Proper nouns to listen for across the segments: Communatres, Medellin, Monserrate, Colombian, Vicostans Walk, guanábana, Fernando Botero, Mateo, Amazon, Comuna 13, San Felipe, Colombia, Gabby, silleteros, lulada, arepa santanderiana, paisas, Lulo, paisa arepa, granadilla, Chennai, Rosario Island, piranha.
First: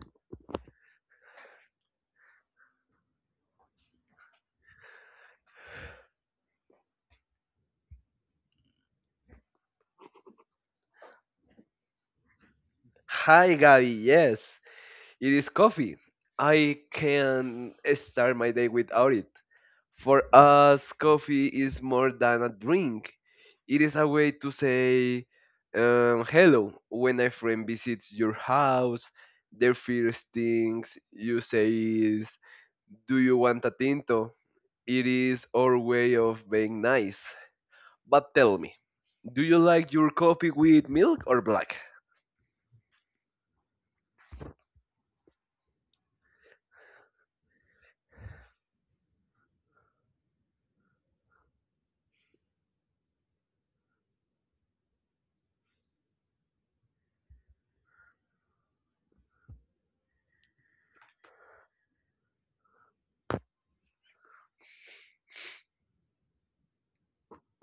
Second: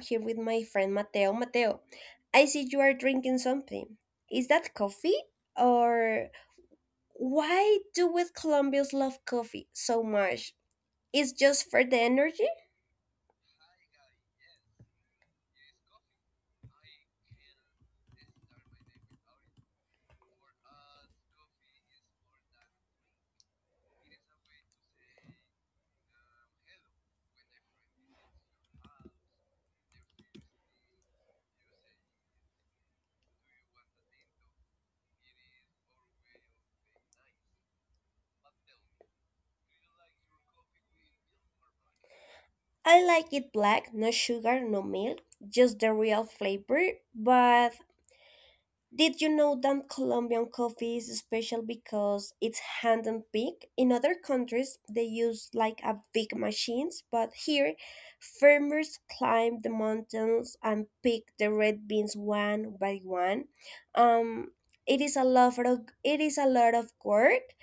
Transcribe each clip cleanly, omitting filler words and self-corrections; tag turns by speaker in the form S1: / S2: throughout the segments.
S1: here with my friend Mateo. Mateo, I see you are drinking something. Is that coffee? Or why do we Colombians love coffee so much? It's just for the energy?
S2: Hi, Gabby. Yes, it is coffee. I can start my day without it. For us, coffee is more than a drink. It is a way to say hello when a friend visits your house. Their first things you say is, do you want a tinto? It is our way of being nice. But tell me, do you like your coffee with milk or black?
S1: I like it black, no sugar, no milk, just the real flavor, but did you know that Colombian coffee is special because it's hand and picked? In other countries, they use like a big machines, but here, farmers climb the mountains and pick the red beans one by one. Um, it is a lot of it is a lot of work.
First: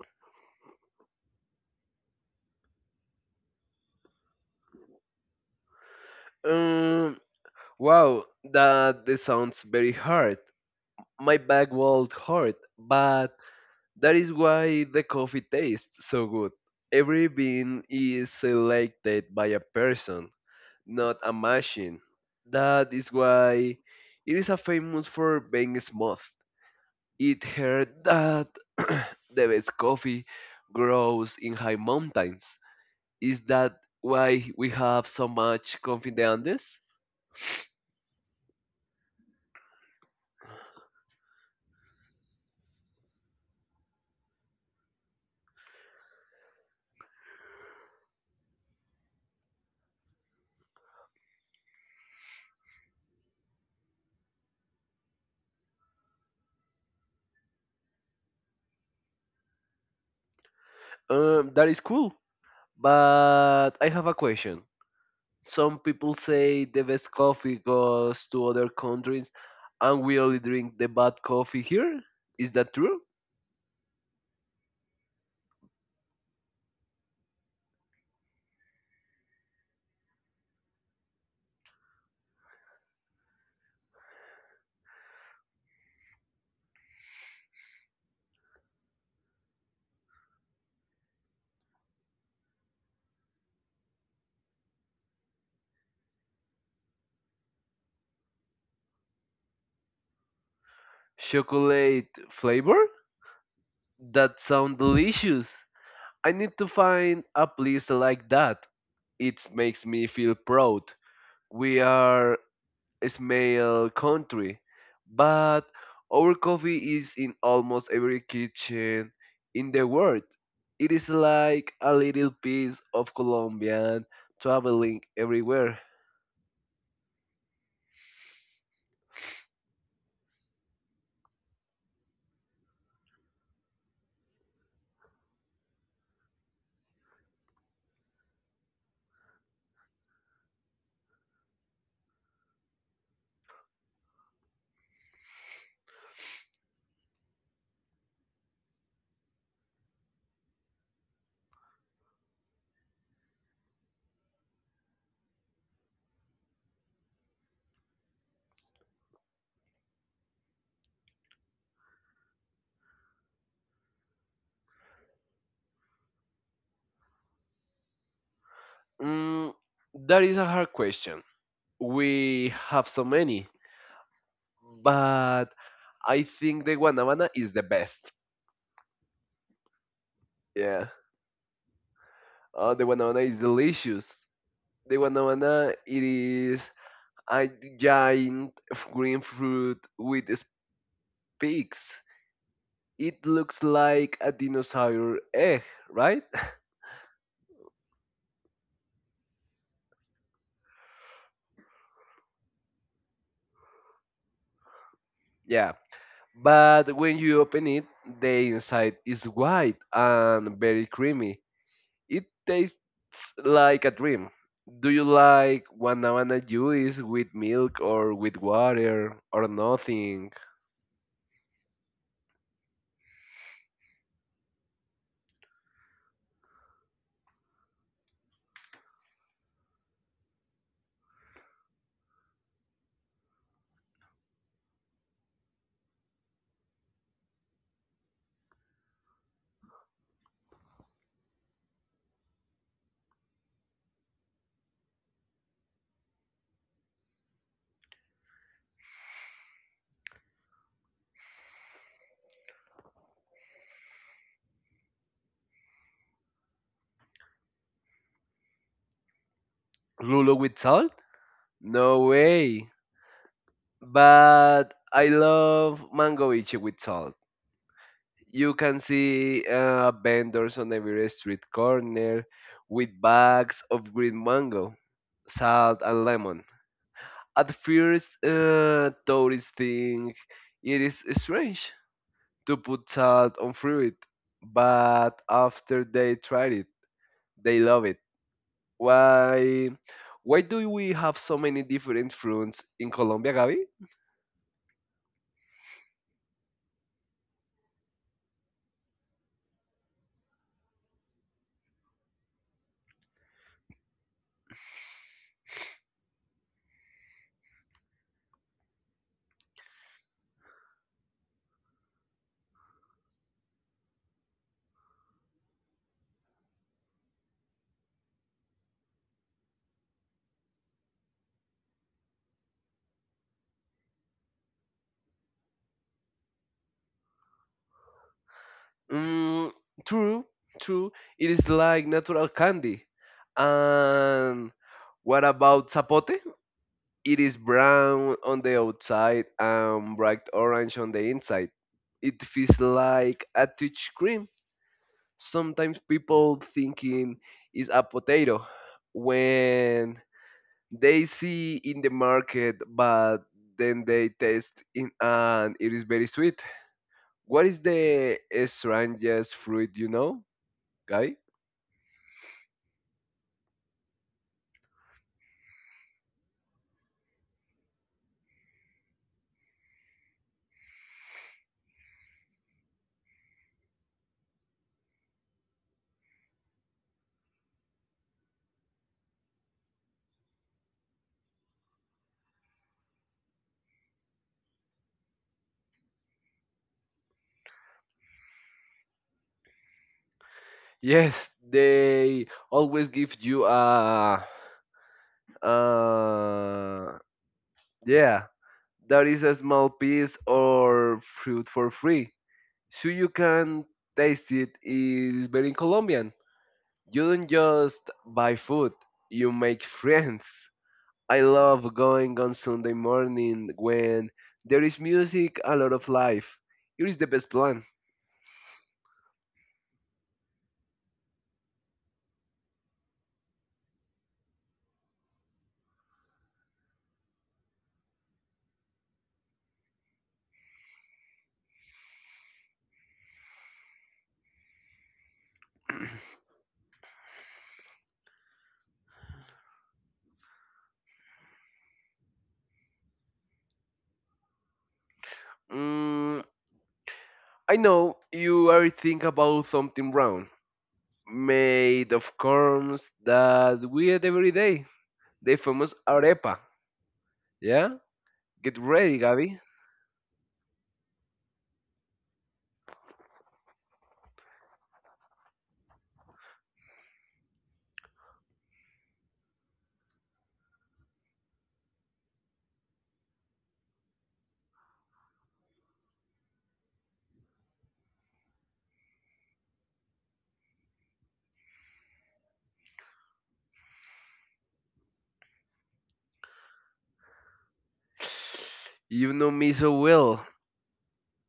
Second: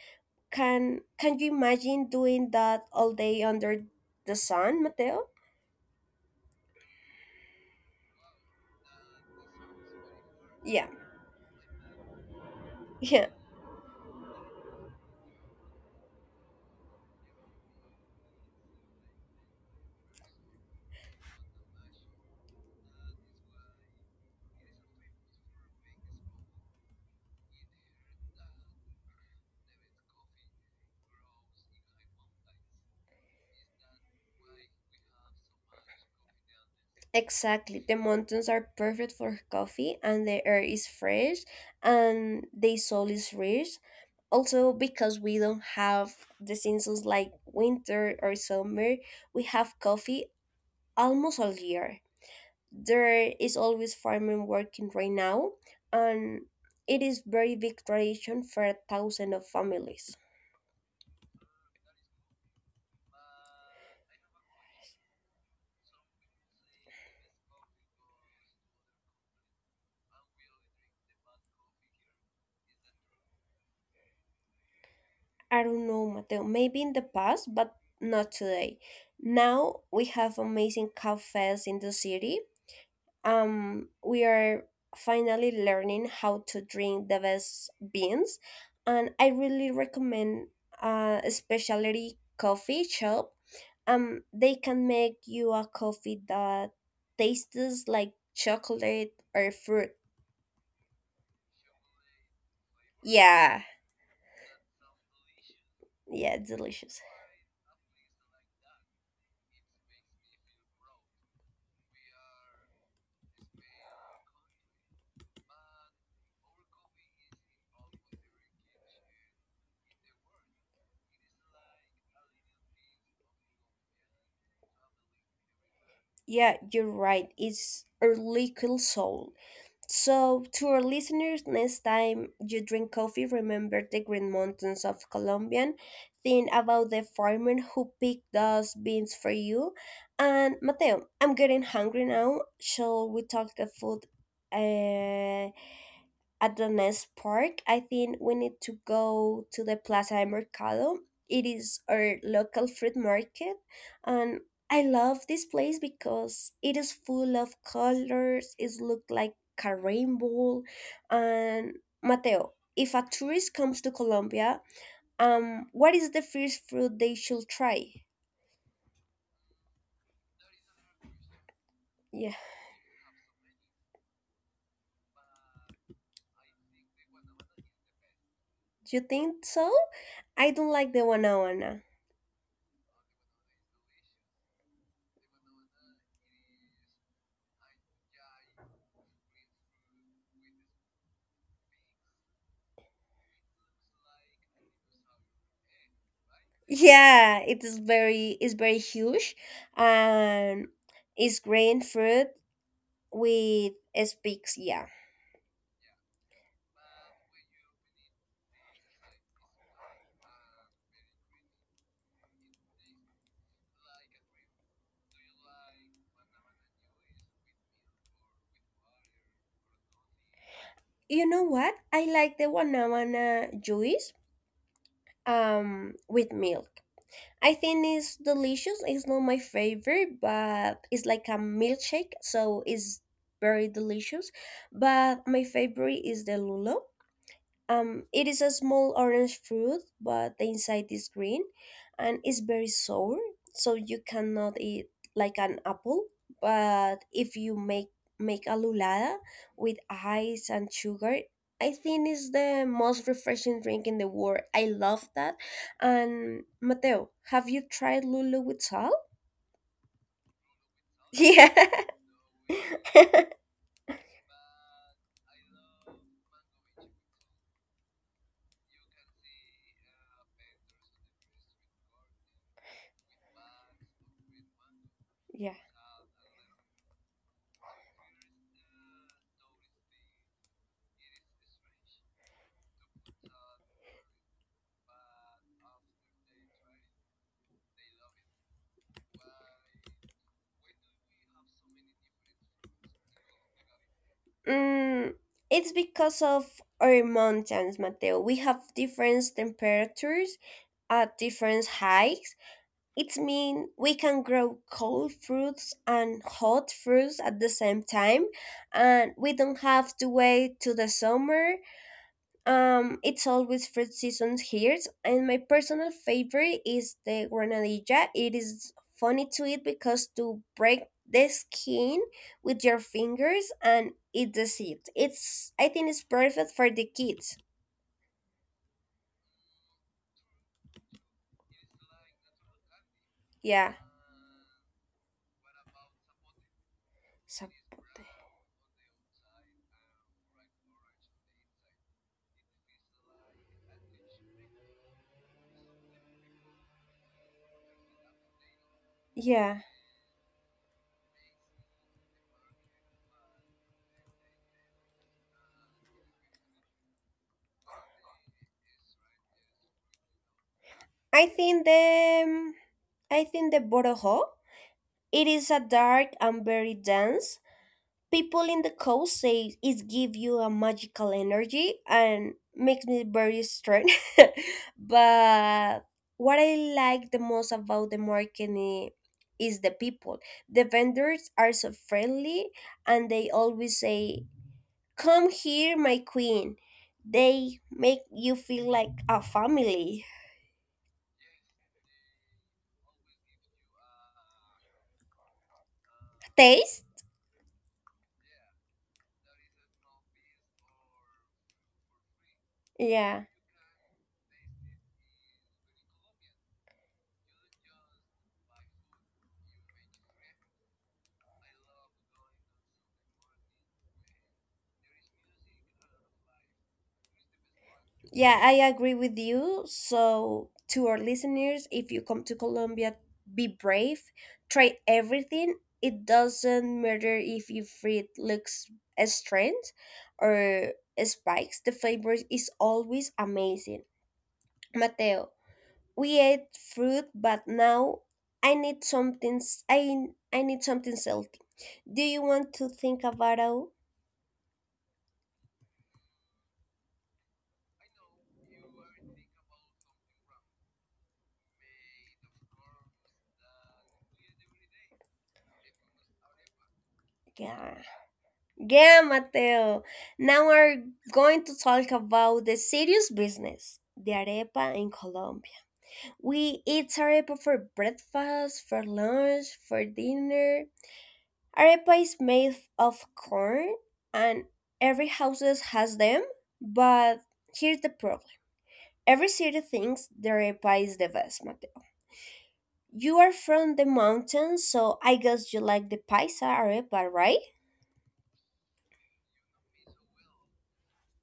S1: Can you imagine doing that all day under the sun, Mateo?
S2: Um, Wow, that this sounds very hard.
S1: Yeah.
S2: My back will hurt, but that is why the coffee tastes so good. Every bean is selected by a person, not a machine. That is why it is a famous for being smooth. It heard that the best coffee grows in high mountains. Is that why we have so much coffee in the Andes?
S1: Exactly. The mountains are perfect for coffee and the air is fresh and the soil is rich. Also, because we don't have the seasons like winter or summer, we have coffee almost all year. There is always farming working right now and it is very big tradition for a thousand of families.
S2: That is cool. But I have a question. Some people say the best coffee goes to other countries, and we only drink the bad coffee here. Is that true?
S1: I don't know, Mateo, maybe in the past, but not today. Now we have amazing cafes in the city, we are finally learning how to drink the best beans. And I really recommend a specialty coffee shop. They can make you a coffee that tastes like chocolate or fruit.
S2: Chocolate flavor?
S1: Yeah,
S2: That sounds delicious. I
S1: yeah,
S2: need to
S1: delicious.
S2: find a place like that. It makes me feel proud. We are smell country, but our coffee is in almost every kitchen in the world. It is like a little piece of Colombian traveling everywhere.
S1: Yeah, you're right. It's early cool soul. So, to our listeners, next time you drink coffee, remember the green mountains of Colombia. Think about the farmer who picked those beans for you. And Mateo, I'm getting hungry now. Shall we talk the food? Uh, at the next park, I think we need to go to the Plaza de Mercado. It is our local fruit market, and I love this place because it is full of colors. It looks like a rainbow. And Mateo, if a tourist comes to Colombia, what is the first fruit they should try?
S2: Mm, that is a hard question.
S1: Yeah,
S2: We have so many, but I think the guanabana is the best.
S1: do you think so? I don't
S2: Yeah,
S1: like the guanábana.
S2: the guanabana is delicious. The guanabana it is a giant green fruit with pigs. It looks like a dinosaur egg, right?
S1: Yeah, it's very huge and it's green fruit with speaks, yeah.
S2: Yeah. But when you open it, the inside is white and very creamy. It tastes like a dream. Do you like banana juice with milk or with water or nothing?
S1: You know what? I like the Guanabana juice with milk. I think it's delicious. It's not my favorite, but it's like a milkshake, so it's very delicious. But my favorite is the Lulo. It is a small orange fruit, but the inside is green and it's very sour, so you cannot eat like an apple. But if you make a lulada with ice and sugar, I think it's the most refreshing drink in the world. I love that. And Mateo, have you tried lulu with salt?
S2: Lulu with salt? No
S1: Yeah.
S2: way. But I love mango ichi with salt. You can see vendors on every street corner with bags of green mango,
S1: Yeah.
S2: salt, and lemon. At first, tourists think it is strange to put salt on fruit, but after they tried it, they love it. Why? Why do we have so many different fruits in Colombia, Gaby?
S1: Mm, it's because of our mountains, Mateo. We have different temperatures at different heights. It means we can grow cold fruits and hot fruits at the same time, and we don't have to wait to the summer. It's always fruit seasons here, and my personal favorite is the granadilla. It is funny to eat because to break the skin with your fingers and eat the seed. It's I think it's perfect for the kids.
S2: Mm, True, true. It is like natural candy.
S1: Yeah.
S2: And what about zapote? It is
S1: So,
S2: brown on the outside and bright orange on the inside. It feels like a touch cream. Sometimes people thinking it's a potato
S1: yeah.
S2: when they see in the market, but then they taste it and it is very sweet. What is the strangest fruit you know, guy?
S1: I think the I think the borough. It is a dark and very dense. People in the coast say it gives you a magical energy and makes me very strong. But what I like the most about the market is the people. The vendors are so friendly and they always say, "Come here, my queen." They make you feel like a family.
S2: Yes, they always give you a,
S1: Taste?
S2: uh, yeah, that is a small piece or fruit for free. So you
S1: Yeah.
S2: can taste it is very Colombian. You don't just buy food, you make friends. I love going on Sunday morning when there is music, a lot of life. Here is the best plan.
S1: Yeah, I agree with you. So, to our listeners, if you come to Colombia, be brave, try everything. It doesn't matter if your fruit looks strange or spikes, the flavor is always amazing. Mateo, we ate fruit, but now I need something salty. Do you want to think about it?
S2: Mm, I know you are thinking about something wrong. Made of corns that we eat every day. The famous arepa. Yeah?
S1: Yeah.
S2: Get ready,
S1: Yeah,
S2: Gabby.
S1: Mateo. Now we're going to talk about the serious business, the arepa in Colombia. We eat arepa for breakfast, for lunch, for dinner. Arepa is made of corn, and every house has them. But here's the problem, every city thinks the arepa is the best, Mateo. You are from the mountains, so I guess you like the paisa arepa, right?
S2: You know me so well.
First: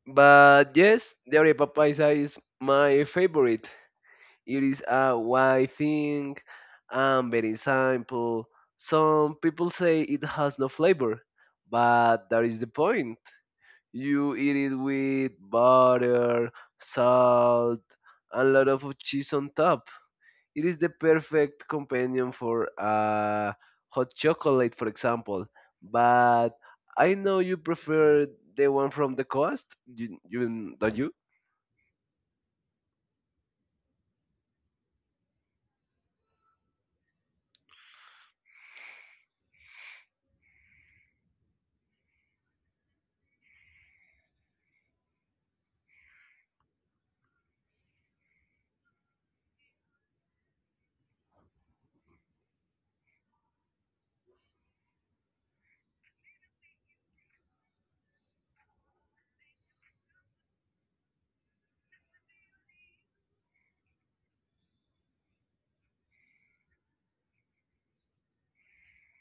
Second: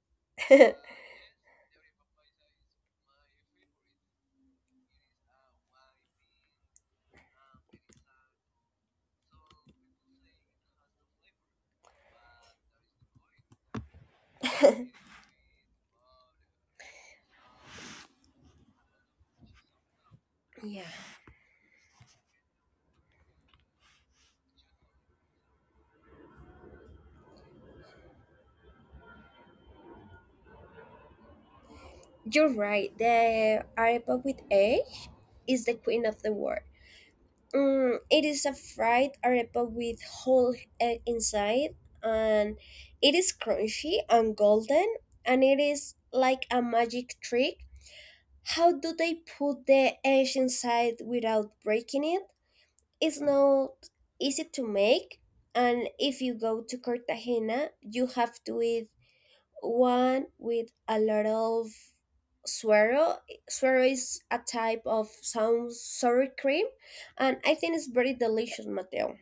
S2: But yes, the arepa paisa is my favorite. It is a white thing and very simple. Some people say it has no flavor, but that is the point. You eat it with butter, salt, and a lot of cheese on top. It is the
S1: Yeah.
S2: perfect companion for hot chocolate, for example. But I know you prefer the one from the coast. You don't you?
S1: You're right. The arepa with egg is the queen of the world. Mm, it is a fried arepa with whole egg inside, and it is crunchy and golden, and it is like a magic trick. How do they put the egg inside without breaking it? It's not easy to make, and if you go to Cartagena, you have to eat one with a lot of suero. Suero is a type of some sour cream, and I think it's very delicious, Mateo.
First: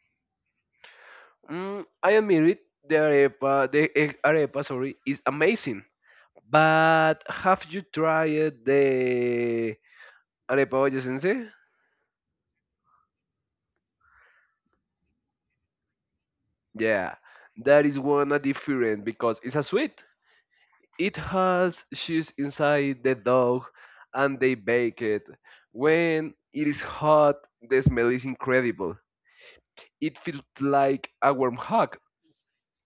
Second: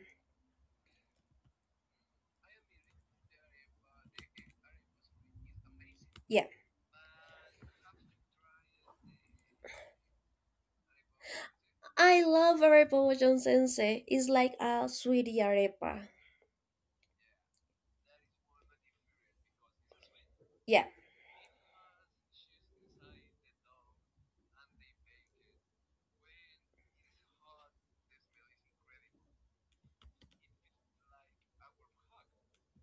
S2: I admit it. The arepa, sorry, is amazing.
S1: Yeah,
S2: But have you tried the arepa boyacense?
S1: I love arepa wajan sensei. It's like a sweetie arepa.
S2: Yeah, that is one a different because it's a sweet.
S1: Yeah,
S2: It has cheese inside the dough and they bake it. When it is hot, the smell is incredible. It feels like a warm hug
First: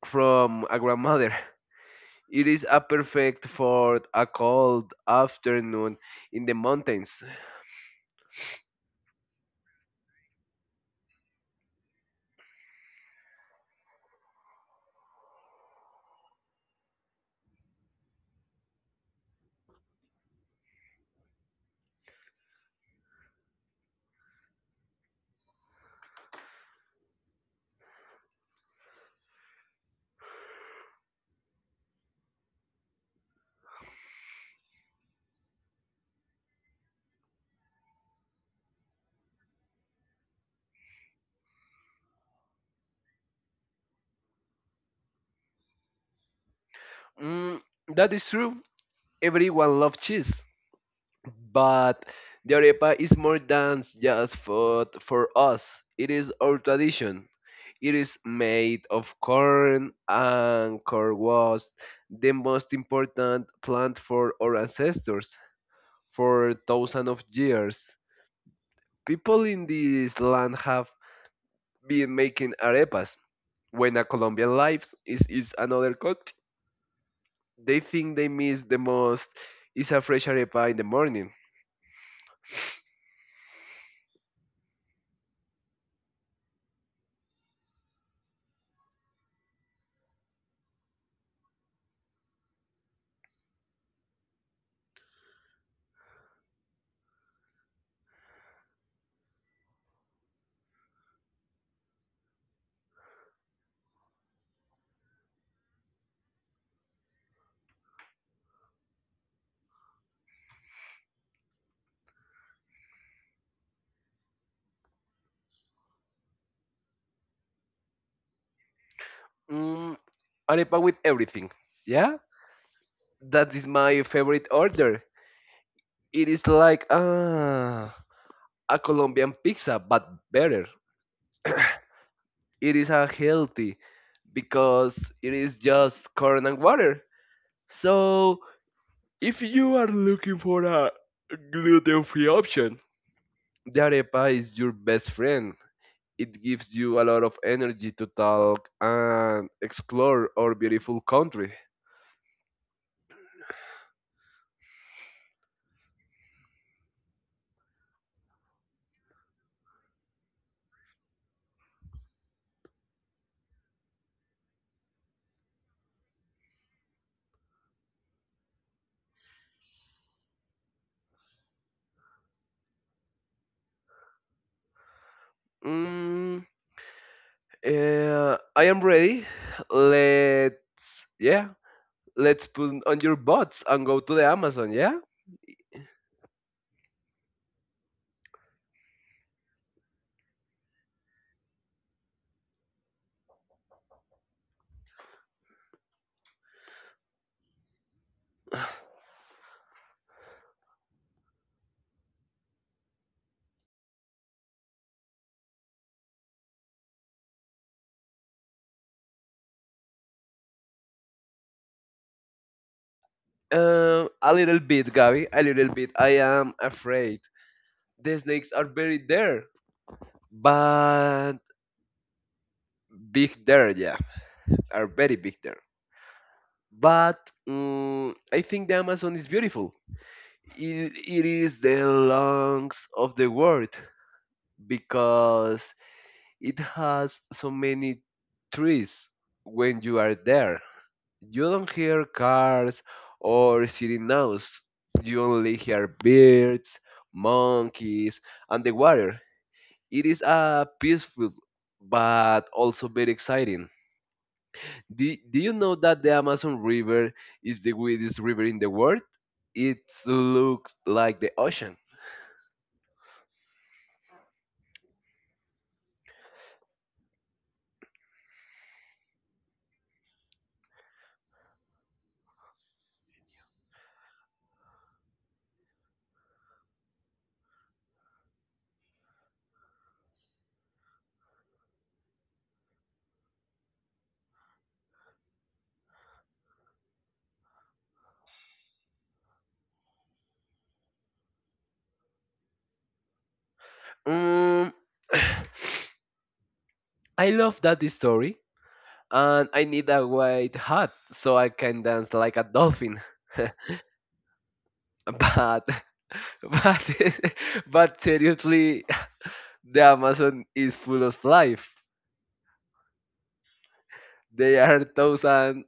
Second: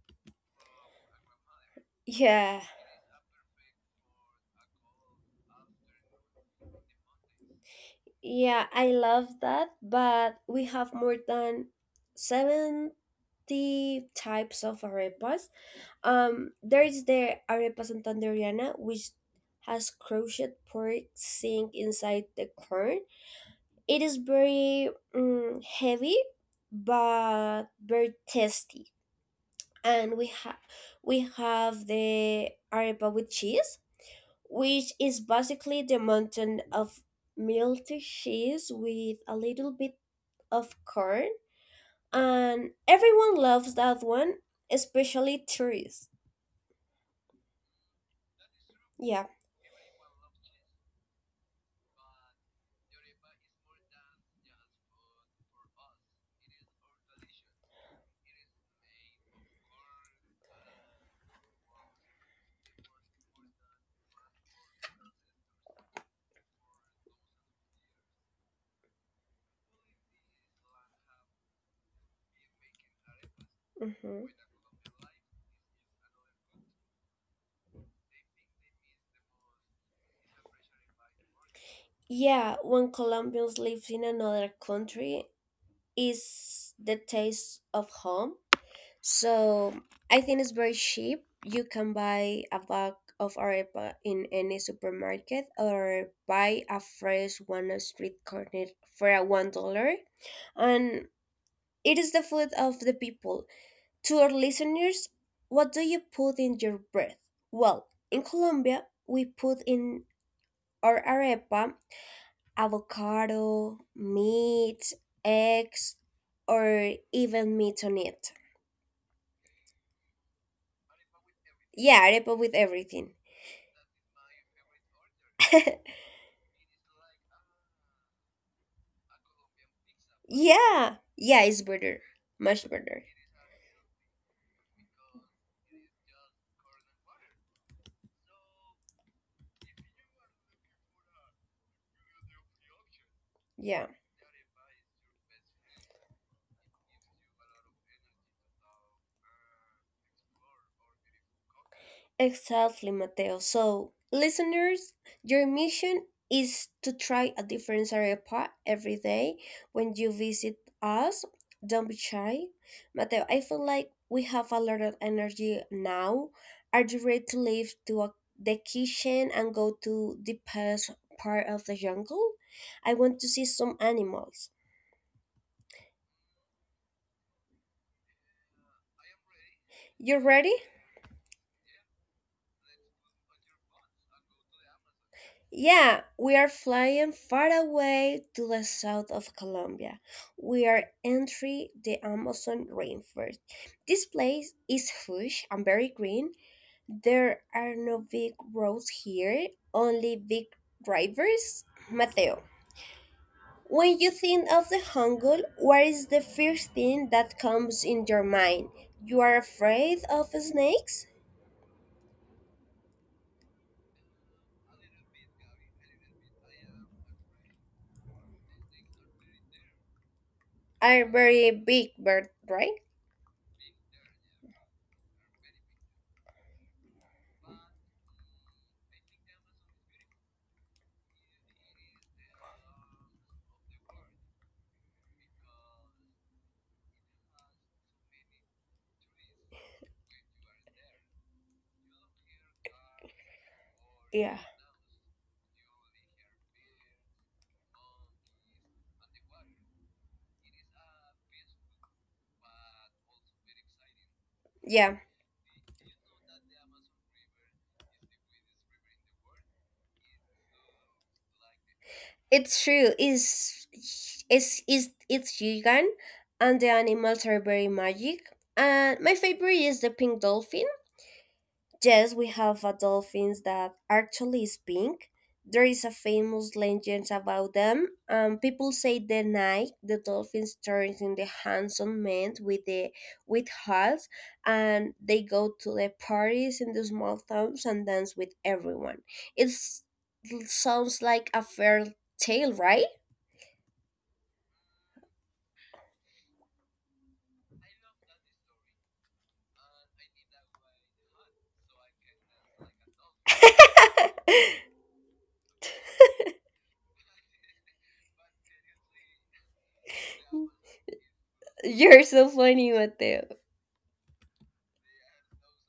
S2: from a grandmother. It
S1: yeah,
S2: is a perfect for a cold afternoon in the mountains.
S1: yeah. I love that, but we have more than 70 types of arepas. There is the arepa santanderiana, which has crushed pork sink inside the corn. It is very heavy, but very tasty. And we have the arepa with cheese, which is basically the mountain of melted cheese with a little bit of corn. And everyone loves that one, especially tourists.
S2: Mm, that is true.
S1: Yeah.
S2: Everyone loves cheese. But the arepa is more than just food for us. It is our tradition. It is made of corn and corn was the most important plant for our ancestors for thousands of years. People in this land have been making arepas. When a
S1: Mhm.
S2: Colombian lives is another country, they think they miss the most is a fresh arepa in the morning.
S1: Yeah, when Colombians live in another country, is the taste of home. So I think it's very cheap. You can buy a bag of arepa in any supermarket or buy a fresh one on street corner for a $1. And it is the food of the people. To our listeners, what do you put in your bread? Well, in Colombia, we put in our arepa avocado, meat, eggs, or even meat on it.
S2: Mm, Arepa with everything.
S1: Yeah,
S2: Yeah?
S1: arepa with everything.
S2: That is my favorite order. It is like a Colombian pizza, but better.
S1: Yeah, yeah, it's better. Much
S2: It is a
S1: better.
S2: healthy because it is just corn and water. So if you are looking for a gluten-free option, the
S1: Yeah.
S2: arepa is your best friend. It gives you a lot of energy to talk and explore our beautiful country.
S1: Exactly, Mateo. So, listeners, your mission is to try a different arepa every day when you visit us. Don't be shy. Mateo, I feel like we have a lot of energy now. Are you ready to leave to a, the kitchen and go to the past part of the jungle? I want to see some animals.
S2: Mm, I am ready.
S1: You ready?
S2: Yeah, let's put on your bots and go to the Amazon, yeah?
S1: Yeah, we are flying far away to the south of Colombia. We are entering the Amazon rainforest. This place is huge and very green. There are no big roads here, only big drivers. Mateo, when you think of the jungle, what is the first thing that comes in your mind? You are afraid of snakes?
S2: A little bit, Gabby, a little bit. I am afraid. The snakes are very there,
S1: Are
S2: but
S1: very big bird, right?
S2: big there, yeah, are very big there. But I think the Amazon is beautiful. It is the lungs of the world because it has so many trees. When you are there you don't hear cars or city
S1: Yeah.
S2: noise. You only hear birds, monkeys, and the water. It is a peaceful but also very exciting.
S1: Yeah.
S2: Do you know that the Amazon River is the widest river in the world? It looks like the ocean.
S1: It's true. Is it's Yugan and the animals are very magic. And my favorite is the pink dolphin. Yes, we have a dolphins that actually is pink. There is a famous legend about them. People say the night the dolphins turns in the handsome men with the with hats, and they go to the parties in the small towns and dance with everyone. It's, it sounds like a fair tale, right?
S2: Um, I love that story, and I need a white hat so I can dance like a dolphin. But But but seriously, the Amazon is full of life.
S1: You're so funny, Mateo.
S2: There are thousands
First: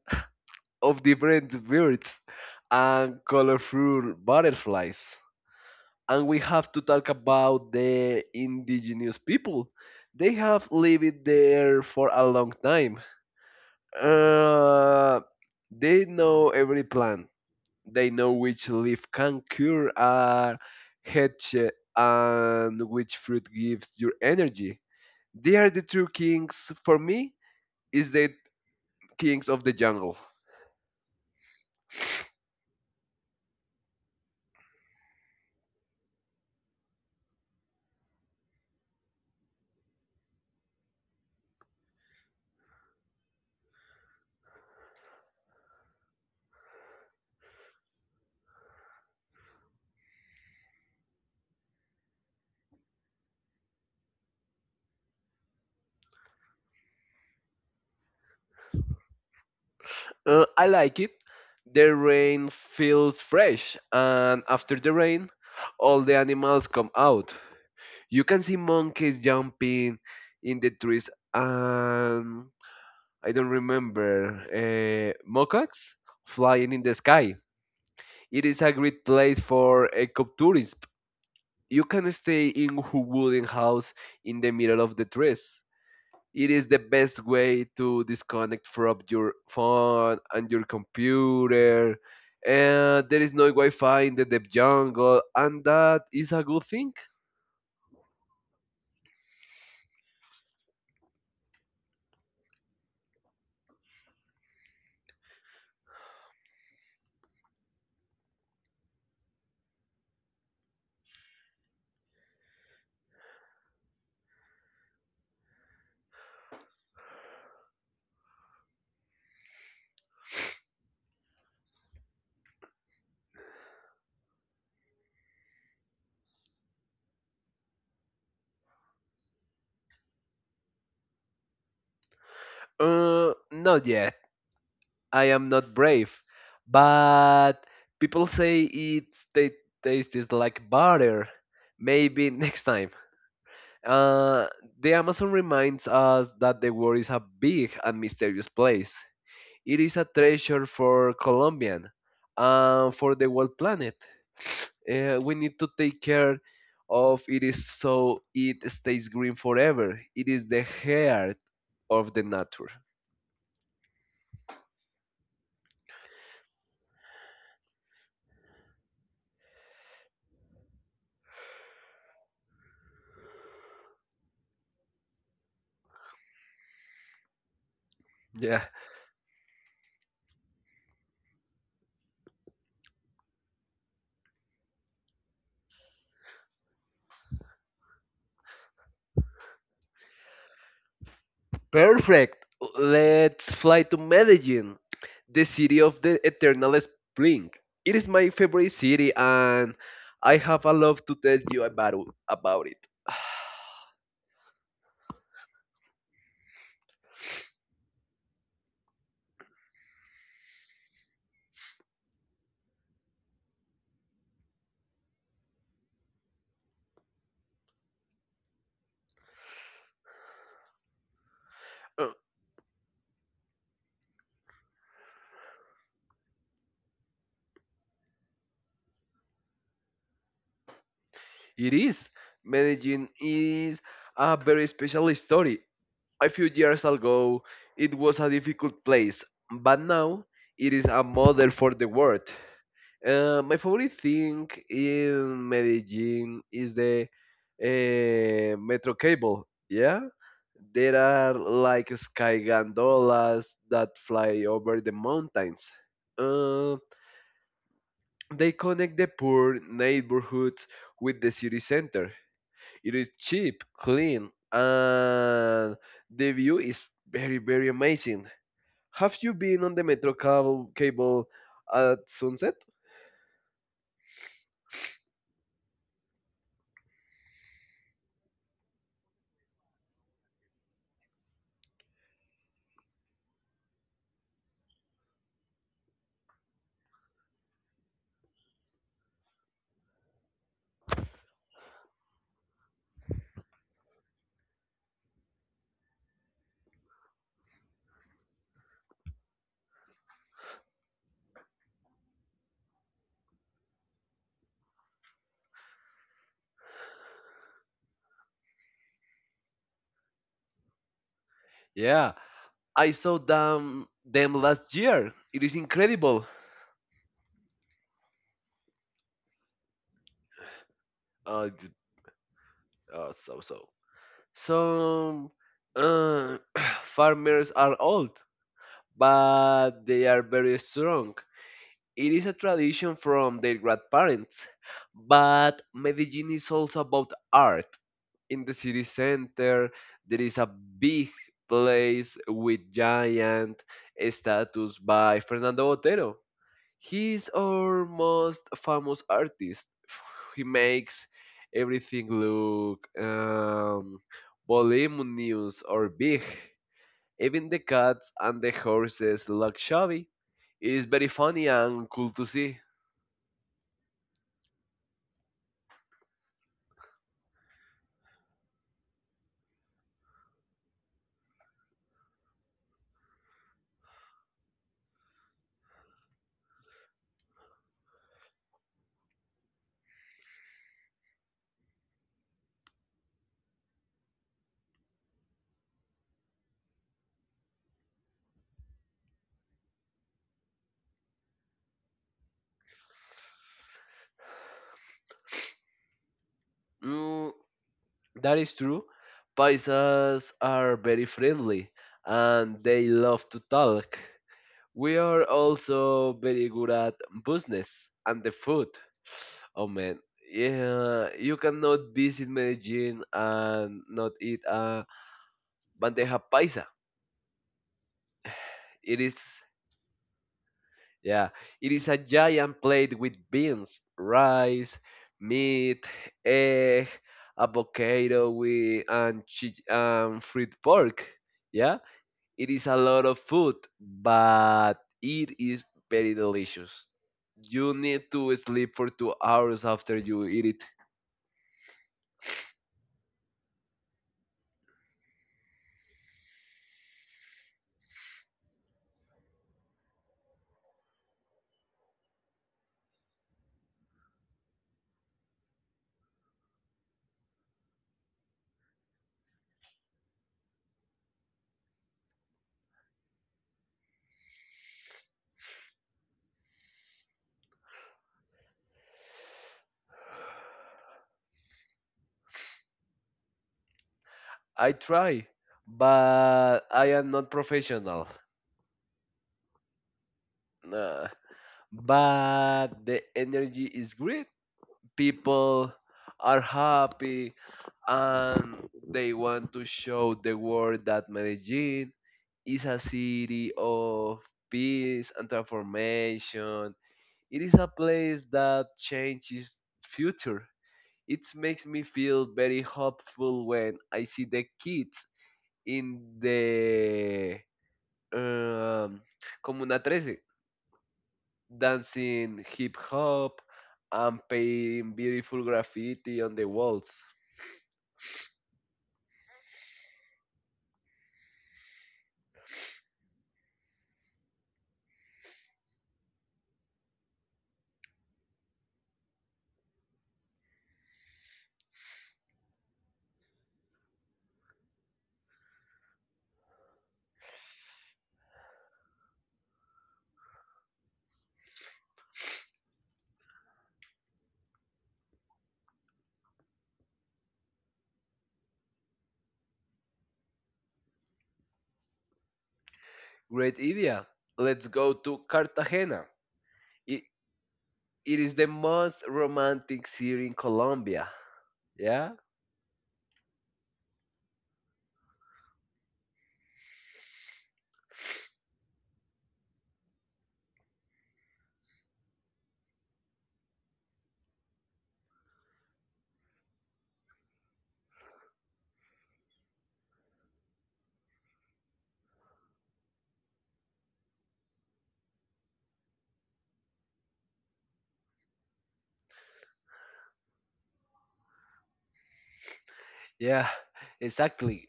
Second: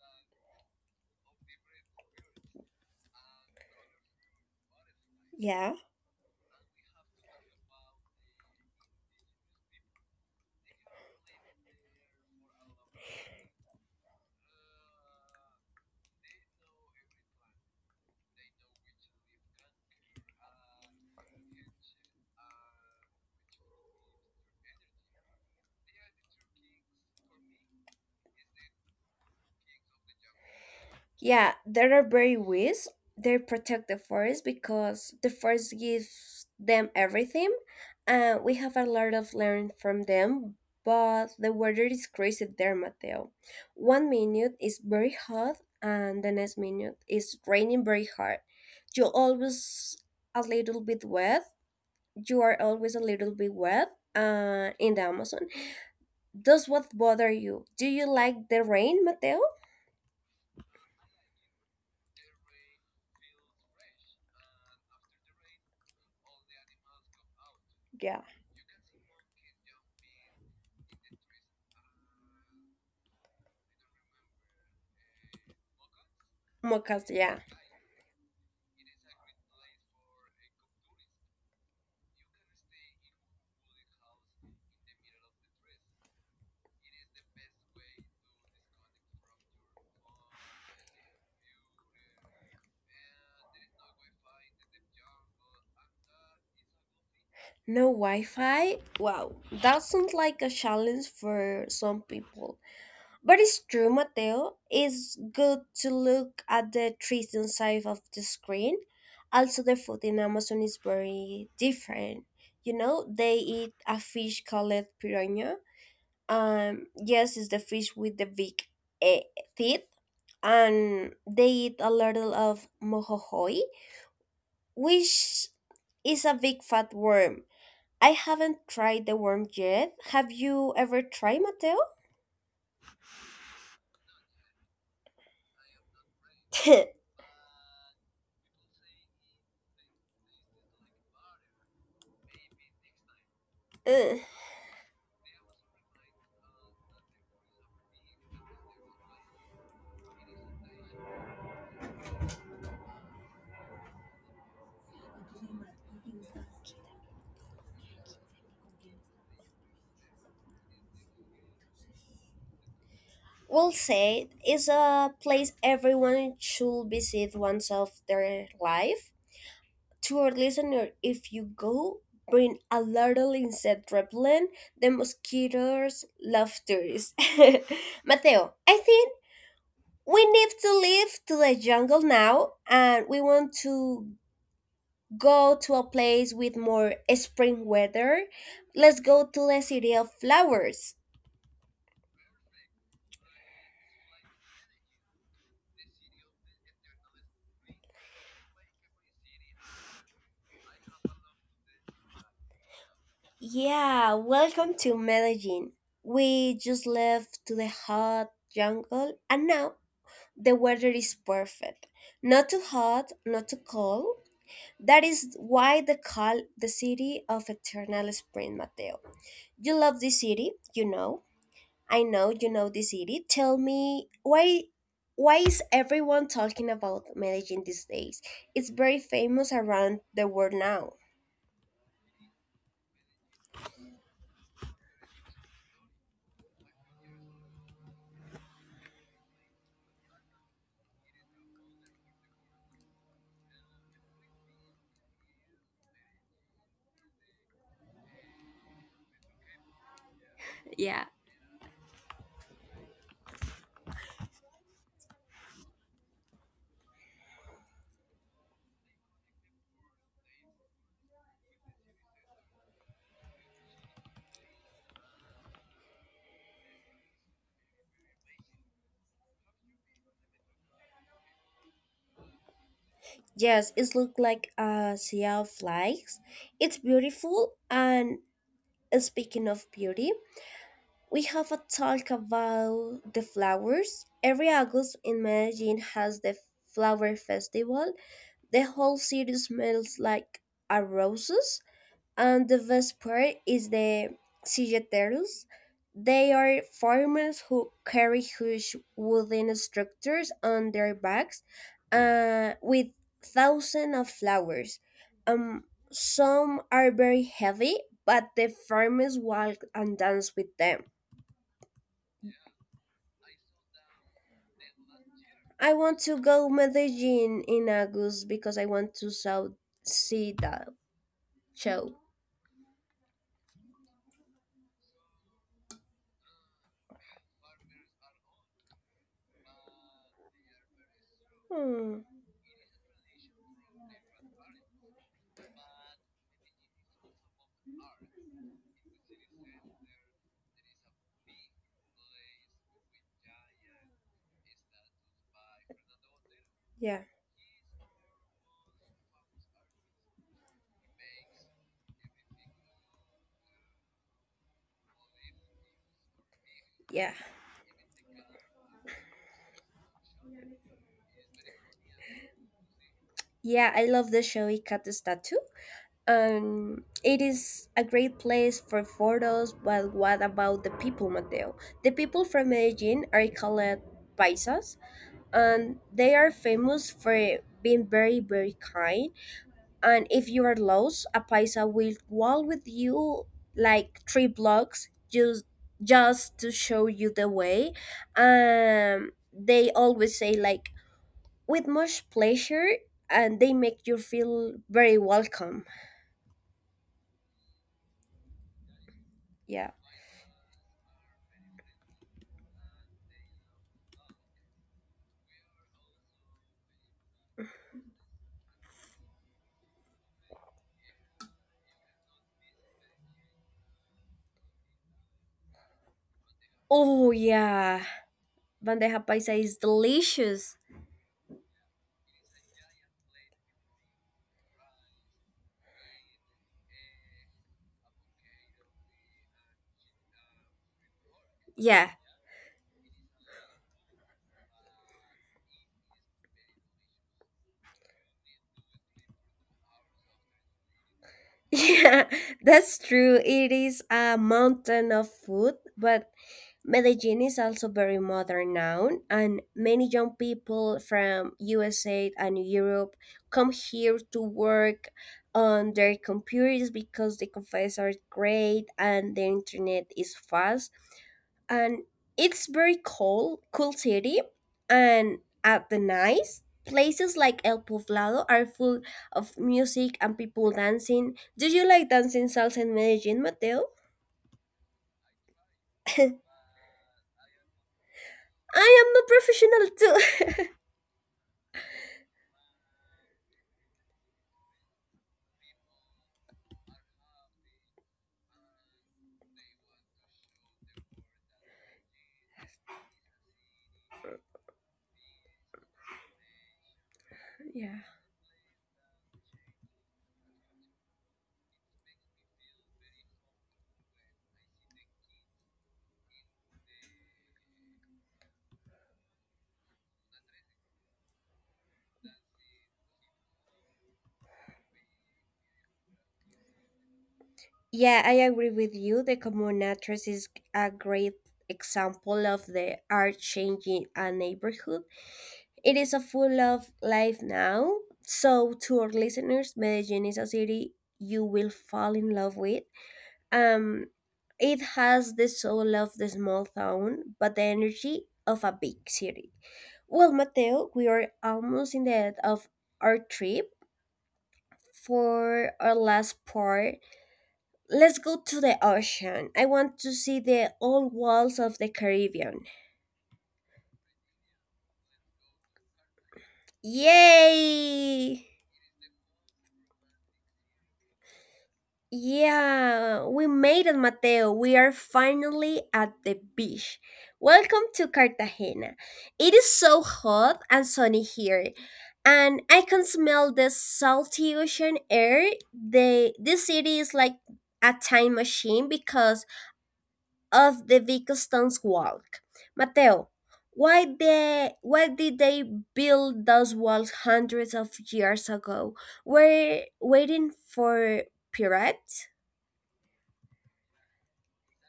S2: of different birds and colorful butterflies.
S1: Yeah.
S2: And we have to talk about the indigenous people. They have lived there for a long time. Uh, they know every plant. They know which leaf can cure a headache and which fruit gives your energy. They are the true kings for me. Is the kings of the jungle.
S1: Yeah, there are very ways they protect the forest because the forest gives them everything. And we have a lot of learn from them, but the weather is crazy there, Mateo. 1 minute is very hot and the next minute is raining very hard. You're always a little bit wet. You are always a little bit wet in the Amazon. Does what bother you? Do you like the rain, Mateo?
S2: I like it. The rain feels fresh, and after the rain, all the animals come out.
S1: Yeah.
S2: You can see monkeys jumping in the trees, and I don't remember macaques flying in the
S1: Mocas,
S2: sky.
S1: yeah.
S2: It is a great place for ecotourism. You can stay in a wooden house in the middle of the trees. It is the best way to disconnect from your phone and your computer. And there is no Wi Fi in the deep jungle, and that is a good thing.
S1: No Wi Fi? Wow, that sounds like a challenge for some people. But it's true, Mateo. It's good to look at the trees inside of the screen. Also, the food in Amazon is very different. You know, they eat a fish called piranha. Yes, it's the fish with the big eh, teeth, and they eat a little of mohohoi, which is a big fat worm. I haven't tried the worm yet. Have you ever tried, Mateo?
S2: Not yet. I am not brave. But people say it ta- tastes like butter. Maybe next time.
S1: Ugh.
S2: Uh, the Amazon reminds us that the world is a big and mysterious place. It is a treasure for Colombian and for the world planet. We need to take care of it is so it stays green forever. It is the heart of the nature.
S1: Well said. It's a place everyone should visit once of their life. To our listener, if you go, bring a little insect repellent, the mosquitoes' love tourists. Mateo,
S2: Yeah.
S1: I think we need to leave to the jungle now, and we want to go to a place with more spring weather. Let's go to the city of flowers.
S2: Perfect. Let's fly to Medellin, the city of the eternal spring. It is my favorite city and I have a lot to tell you about it.
S1: Yeah, welcome to Medellin. We just left to the hot jungle, and now the weather is perfect. Not too hot, not too cold. That is why they call the city of eternal spring, Mateo. You love this city, you know. I know you know this city. Tell me why is everyone talking about Medellin these days? It's very famous around the world now.
S2: It is. Medellin is a very special story. A few years ago, it was a difficult place, but now it is a model for the world. My favorite thing in Medellin is the metro cable. Yeah, there
S1: Yeah.
S2: are like sky gondolas that fly over the mountains. Uh, they connect the poor neighborhoods with the city center. It is cheap, clean, and the view is very, very amazing. Have you been on the metro cable at sunset?
S1: Yes, it looks like a sea of lights. It's beautiful and, speaking of beauty, we have a talk about the flowers. Every August in Medellin has the flower festival. The whole city smells like a roses, and the best part is the silleteros. They are farmers who carry huge wooden structures on their backs with thousands of flowers. Um, some are very heavy, but the farmers walk and dance with them.
S2: Yeah, I saw them last year. It is
S1: I want to
S2: incredible.
S1: go Medellin in August because I want to see that
S2: Uh, d-
S1: show.
S2: so. Some uh, farmers are old, but they are very strong.
S1: Hmm.
S2: It is a tradition from their grandparents, but Medellin is also about art. In the city center, there is a big place with giant statues by Fernando Botero.
S1: Yeah,
S2: He is our most famous artist. He makes everything look voluminous or big.
S1: yeah,
S2: Even the cats and the horses look shabby. It is very funny and cool to see.
S1: yeah. I love the show Ikate's Tattoo. It is a great place for photos. But what about the people, Mateo? The people from Medellin are called paisas, and they are famous for being very, very kind. And if you are lost, a paisa will walk with you like three blocks just to show you the way. They always say like with much pleasure, and they make you feel very welcome.
S2: Mm, that is true.
S1: Yeah.
S2: Paisas are very friendly and they love to talk. We are also very good at business and the food. Oh man, yeah, you cannot visit Medellin and not eat a bandeja paisa.
S1: Oh yeah, bandeja
S2: It is
S1: paisa is delicious.
S2: Yeah, it is a giant plate with beans, rice, meat, egg, avocado with and, and fried pork. Yeah,
S1: Yeah.
S2: it is a lot of food, but it is very delicious. You need to sleep for 2 hours after you eat it.
S1: Yeah, that's true. It is a mountain of food, but Medellin is also very modern now, and many young people from USA and Europe come here to work on their computers because the computers are great and the internet is fast. And it's very cool city. And at the night, places like El Poblado are full of music and people dancing. Do you like dancing salsa in Medellin, Mateo?
S2: I try, but I am not professional.
S1: I am a professional too.
S2: Nah. But the energy is great. People are happy and they want to show the world that Medellin is a city of peace and transformation. It is a
S1: Yeah.
S2: place that changes future. It makes me feel very hopeful when I see the kids in the um, Comuna 13 dancing hip hop and painting beautiful graffiti on the walls.
S1: Yeah, I agree with you. The Communatres is a great example of the art changing a neighborhood. It is a full of life now. So to our listeners, Medellin is a city you will fall in love with. Um it has the soul of the small town, but the energy of a big city. Well, Mateo, we are almost in the end of our trip. For our last part, let's go to the ocean. I want to see the old walls of the Caribbean.
S2: Great idea. Let's go to Cartagena. It, it
S1: Yay!
S2: is the most romantic city in Colombia. Yeah?
S1: Yeah, we made it, Mateo. We are finally at the beach. Welcome to Cartagena. It is so hot and sunny here, and I can smell the salty ocean air. The this city is like a time machine because of the Vicostans Walk. Mateo, why did they build those walls hundreds of years ago? Were waiting for pirates?
S2: Yeah, exactly.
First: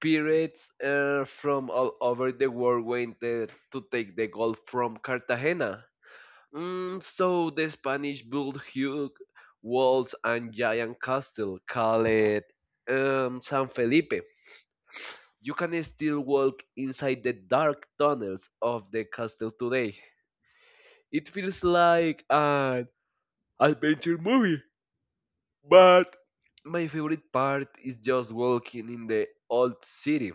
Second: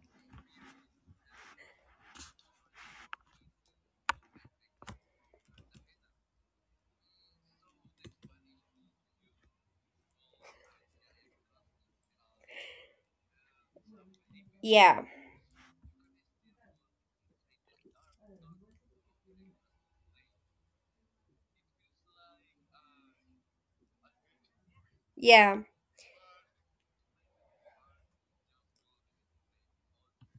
S2: Pirates from all over the world went there to take the gold from Cartagena. So the Spanish built huge walls and giant castle called San Felipe.
S1: Yeah,
S2: You can still walk inside the dark tunnels of the castle today. It feels like an adventure movie,
S1: yeah.
S2: but my favorite part is just walking in the old city.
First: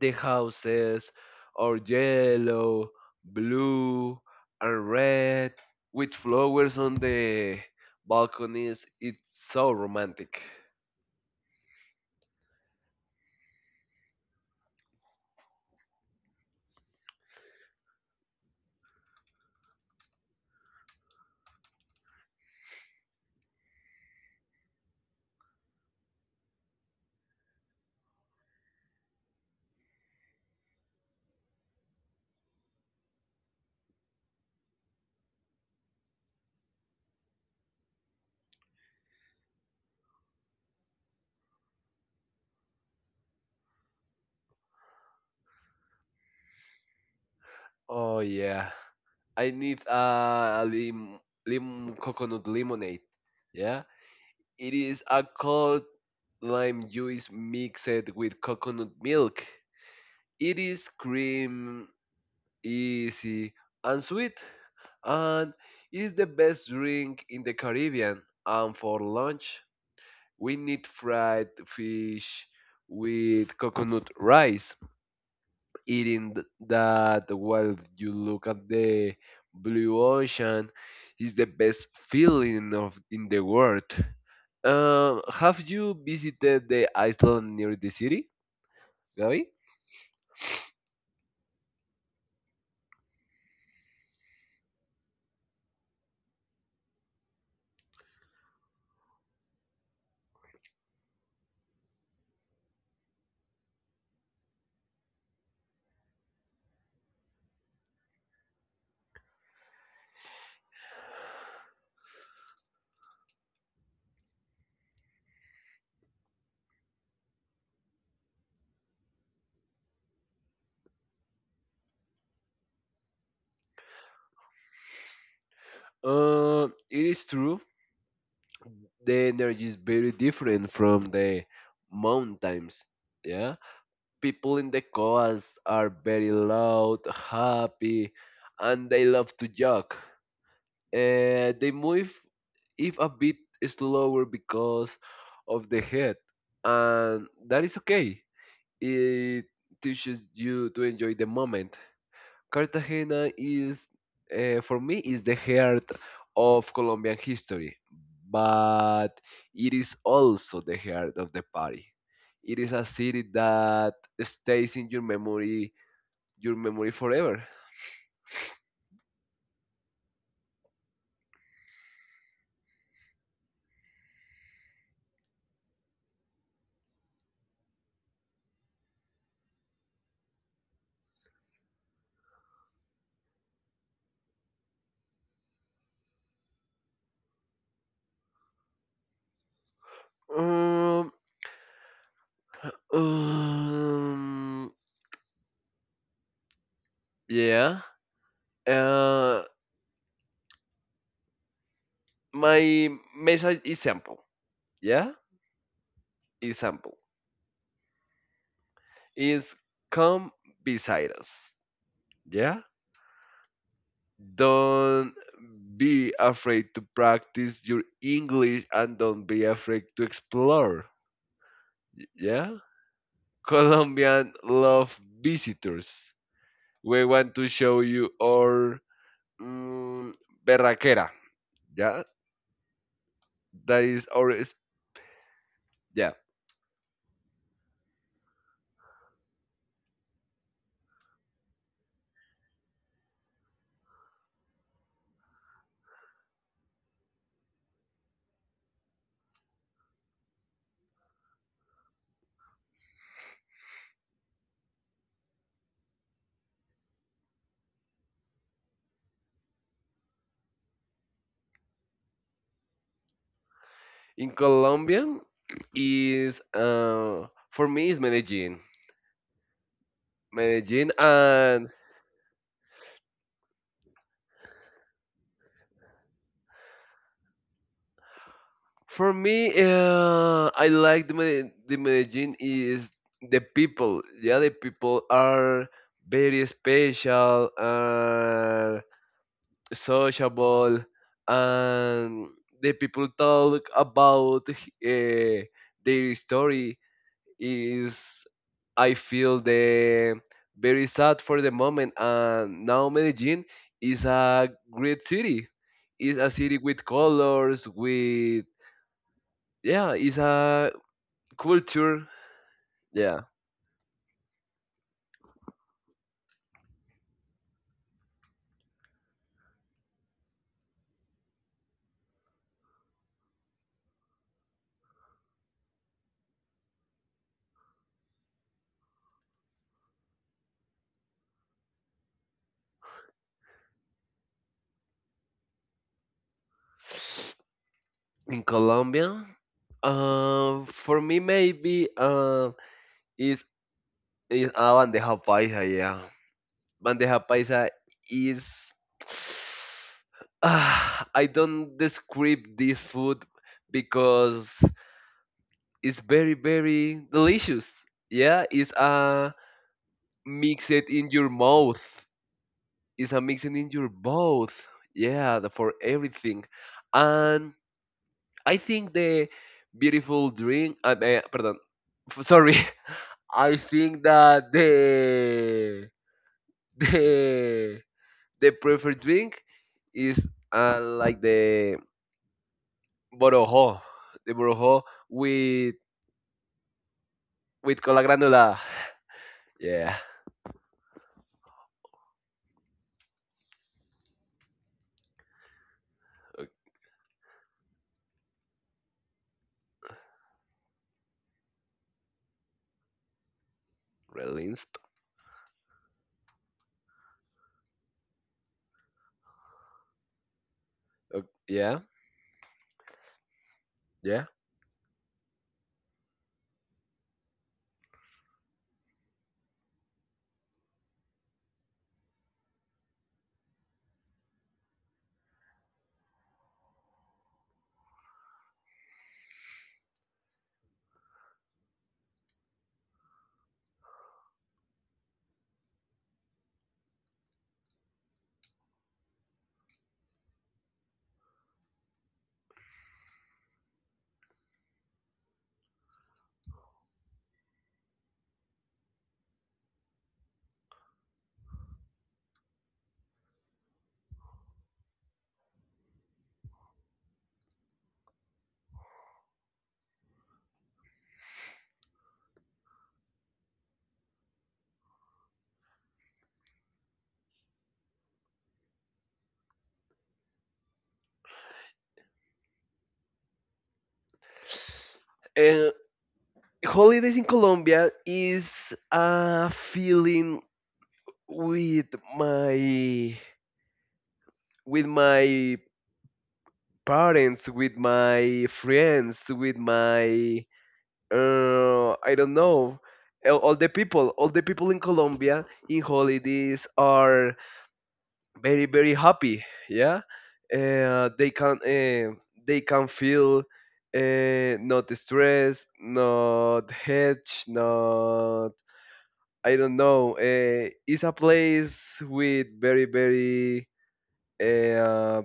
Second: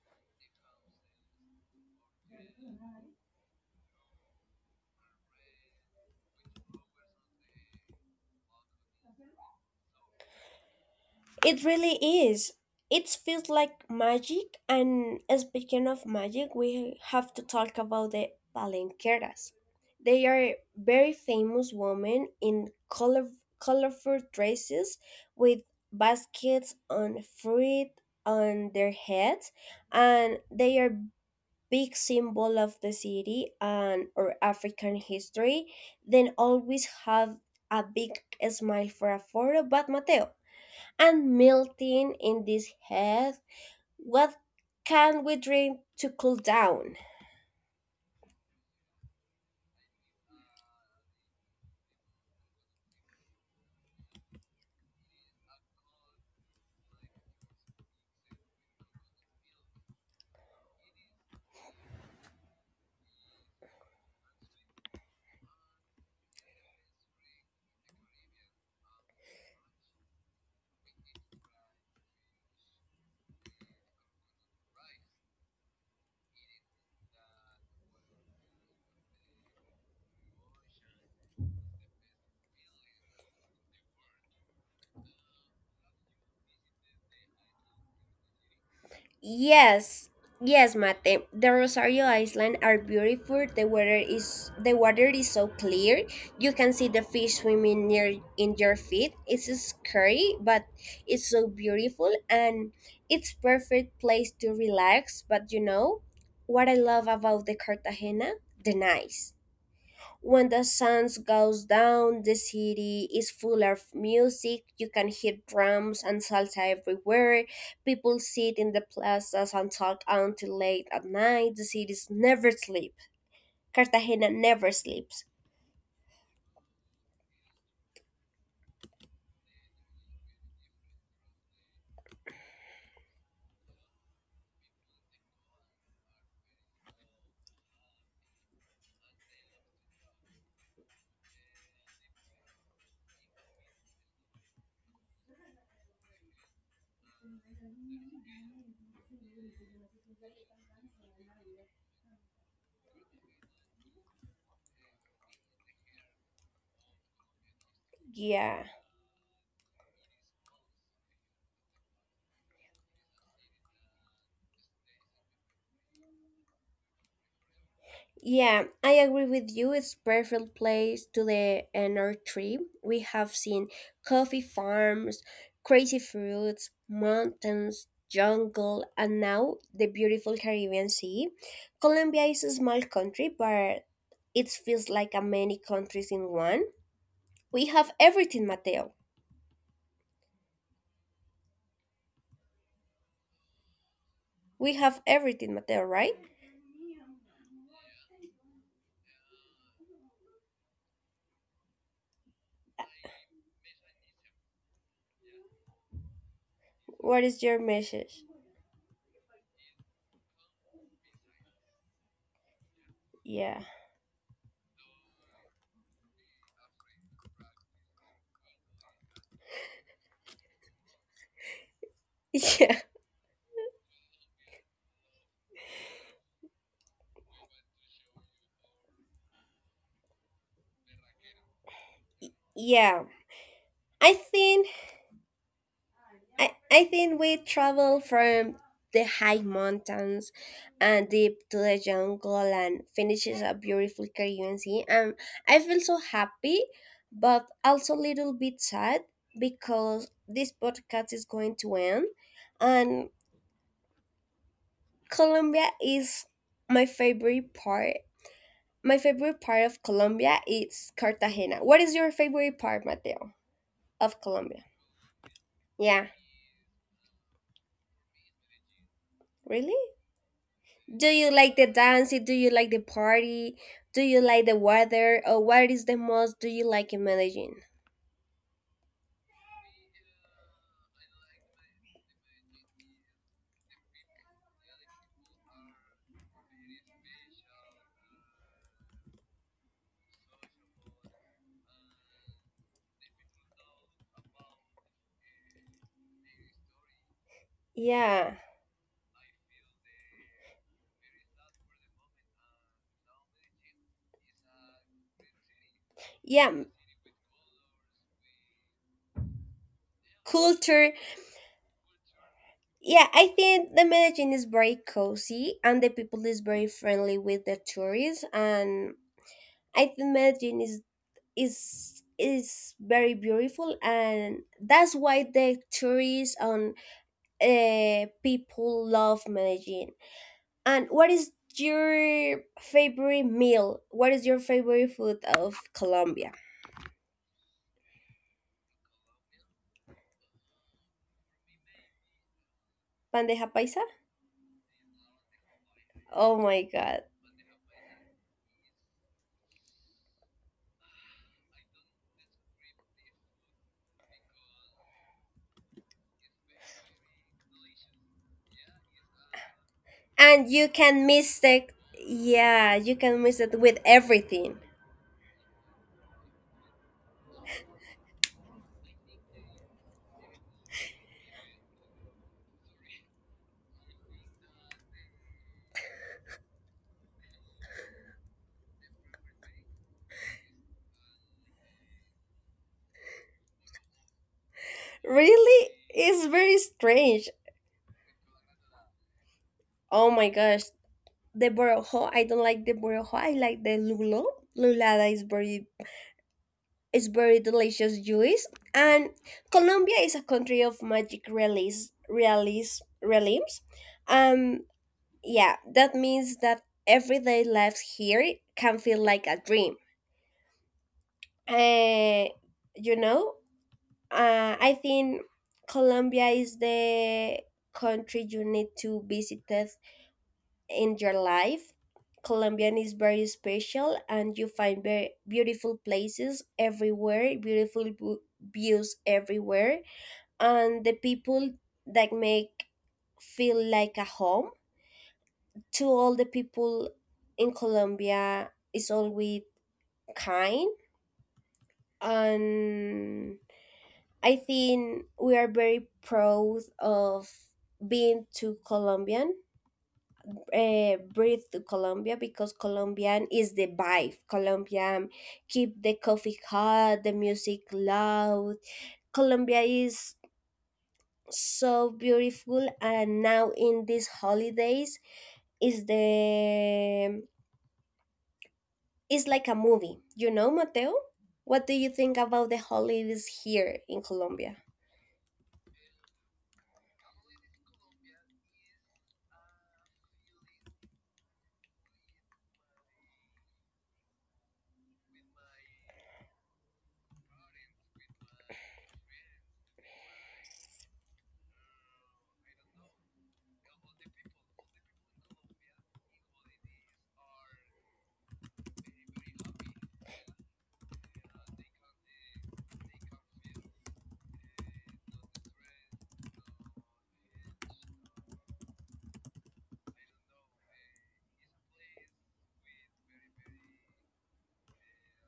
S2: The houses are yellow, blue, and red with flowers on the balconies. It's so romantic.
S1: It really is. It feels like magic, and speaking of magic, we have to talk about the palenqueras. They are very famous women in colorful dresses with baskets on fruit on their heads, and they are big symbol of the city and or African history. Then always have a big smile for a photo. But Mateo, and melting in this heat. What can we drink to cool down?
S2: Oh yeah. I need a lim, lim coconut lemonade. Yeah. It is a cold lime juice mixed with coconut milk. It is cream, easy, and sweet, and it is the best drink in the Caribbean. And for lunch, we need fried fish with coconut rice. Eating that while you look at the blue ocean is the best feeling of in the world. Have you visited the island near the city? Gabi?
S1: Yes, yes, Mate. The Rosario Island are beautiful. The water is so clear. You can see the fish swimming near in your feet. It's scary, but it's so beautiful and it's perfect place to relax. But you know what I love about the Cartagena? The nice. When the sun goes down, the city is full of music. You can hear drums and salsa everywhere. People sit in the plazas and talk until late at night. The cities never sleep. Cartagena never sleeps.
S2: It is true. The energy is very different from the mountains. Yeah, people in the coast are very loud, happy, and they love to jog. They move if a bit slower because of the head, and that is okay. It teaches you to enjoy the moment. Cartagena is, for me, is the heart of Colombian history,
S1: Yeah.
S2: but it is also the heart of the party. It is a city that stays in your memory forever.
S1: Yeah, I agree with you. It's perfect place to the NR tree. We have seen coffee farms, crazy fruits, mountains, jungle, and now the beautiful Caribbean Sea. Colombia is a small country, but it feels like a many countries in one. We have everything, Mateo.
S2: Um, um,
S1: We have everything, Mateo, right?
S2: yeah. Uh, my message is simple. Yeah, is simple.
S1: What is your message?
S2: Is come beside us. Yeah.
S1: Yeah.
S2: Don't be afraid to practice your English and don't be afraid to explore. Yeah?
S1: Yeah.
S2: Colombian love visitors. We want to show you our mm, berraquera. Yeah?
S1: Yeah.
S2: That is
S1: I
S2: our,
S1: think
S2: yeah.
S1: I think we travel from the high mountains and deep to the jungle and finishes a beautiful Caribbean sea. And I feel so happy, but also a little bit sad because this podcast is going to end, and Colombia is my favorite part. My favorite part of Colombia is Cartagena. What is your favorite part, Mateo, of
S2: In
S1: Colombia?
S2: Colombian
S1: Yeah,
S2: is, for me, is Medellin.
S1: really?
S2: Medellin
S1: Do you like the
S2: and
S1: dancing? Do you like the party? Do you like the weather? Or what is the most do you like in Medellin?
S2: for me, I like the Medellin is the people. Yeah, the people are very special, sociable, and the people talk about their story. Is
S1: Yeah,
S2: I feel the very sad for the moment, and now Medellin is a great city. It's a
S1: yeah,
S2: city
S1: m-
S2: with colors, with yeah, it's a
S1: culture.
S2: culture.
S1: Yeah,
S2: Yeah,
S1: I think the Medellin is very cozy and the people is very friendly with the tourists. And I think Medellin is very beautiful, and that's why the tourists and people love Medellin. And what is your favorite meal? What is your favorite food of Colombia?
S2: in Colombia, for me maybe, is
S1: Bandeja paisa?
S2: is a bandeja paisa. Yeah,
S1: Oh my god.
S2: bandeja paisa is I don't describe this food because it's very very delicious. Yeah, it's a
S1: And
S2: mix
S1: you
S2: it in
S1: can
S2: your
S1: mistake
S2: mouth.
S1: yeah, you
S2: It's a
S1: can mix
S2: mixing
S1: it
S2: in
S1: with
S2: your mouth.
S1: everything.
S2: Yeah, for everything. And I think the beautiful dream. Pardon. Sorry. I think that the the preferred drink is like the borojo, borojo
S1: Really?
S2: with
S1: It's very strange.
S2: with cola granula. Yeah.
S1: Oh my gosh. The borojo, I don't like the borojo. I like the lulo. Lulada
S2: Ok,
S1: is very delicious juice. And Colombia is a country of magic realism. Um
S2: released.
S1: Yeah, that means that everyday life here can feel like a dream.
S2: Ok, yeah.
S1: Uh, you know,
S2: Yeah.
S1: I think Colombia is the country you need to visit it in your life. Colombian is very special, and you find very beautiful places everywhere, beautiful views everywhere, and the people that make feel like a home to all the people in Colombia is always kind and I think we are very proud of being to Colombian, breathe to Colombia because Colombian is the vibe. Colombian keep the coffee hot, the music loud. Colombia is so beautiful and now in these holidays is the it's like a movie. You know, Mateo? What do you think about the holidays here in Colombia?
S2: Uh, Holidays in Colombia is a feeling with my with my parents, with my friends, with my I don't know. All the people, in Colombia in holidays are very very happy. Yeah, uh, they can uh, they can feel not stressed, not hedge, not I don't know. It's a place with very very uh,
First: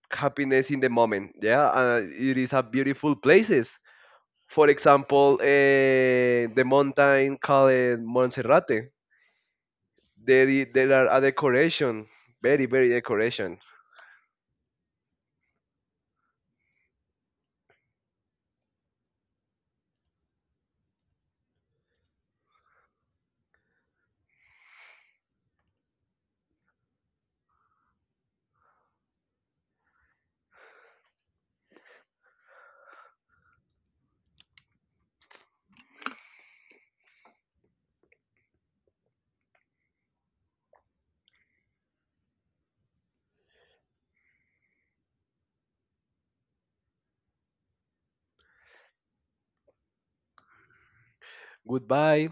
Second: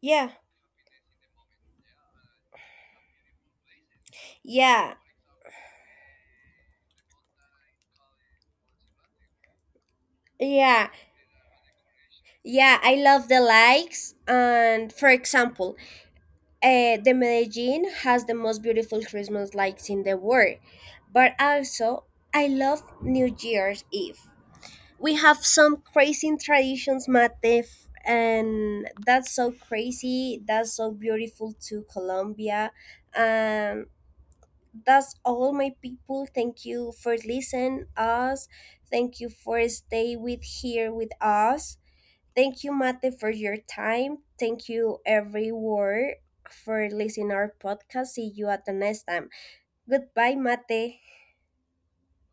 S1: Yeah,
S2: happiness in the moment. Yeah, it is a beautiful places. For
S1: yeah,
S2: example, the mountain called Monserrate. There
S1: yeah,
S2: are a decoration, very
S1: yeah.
S2: very
S1: I love the
S2: decoration.
S1: lights. And for example, the Medellin has the most beautiful Christmas lights in the world. But also, I love New Year's Eve. We have some crazy traditions, Matef, and that's so crazy. That's so beautiful to Colombia. And that's all my people, thank you for listening us, thank you for stay with here with us, thank you mate for your time, thank you everyone for listening our podcast, see you at the next time, goodbye mate.
S2: Goodbye.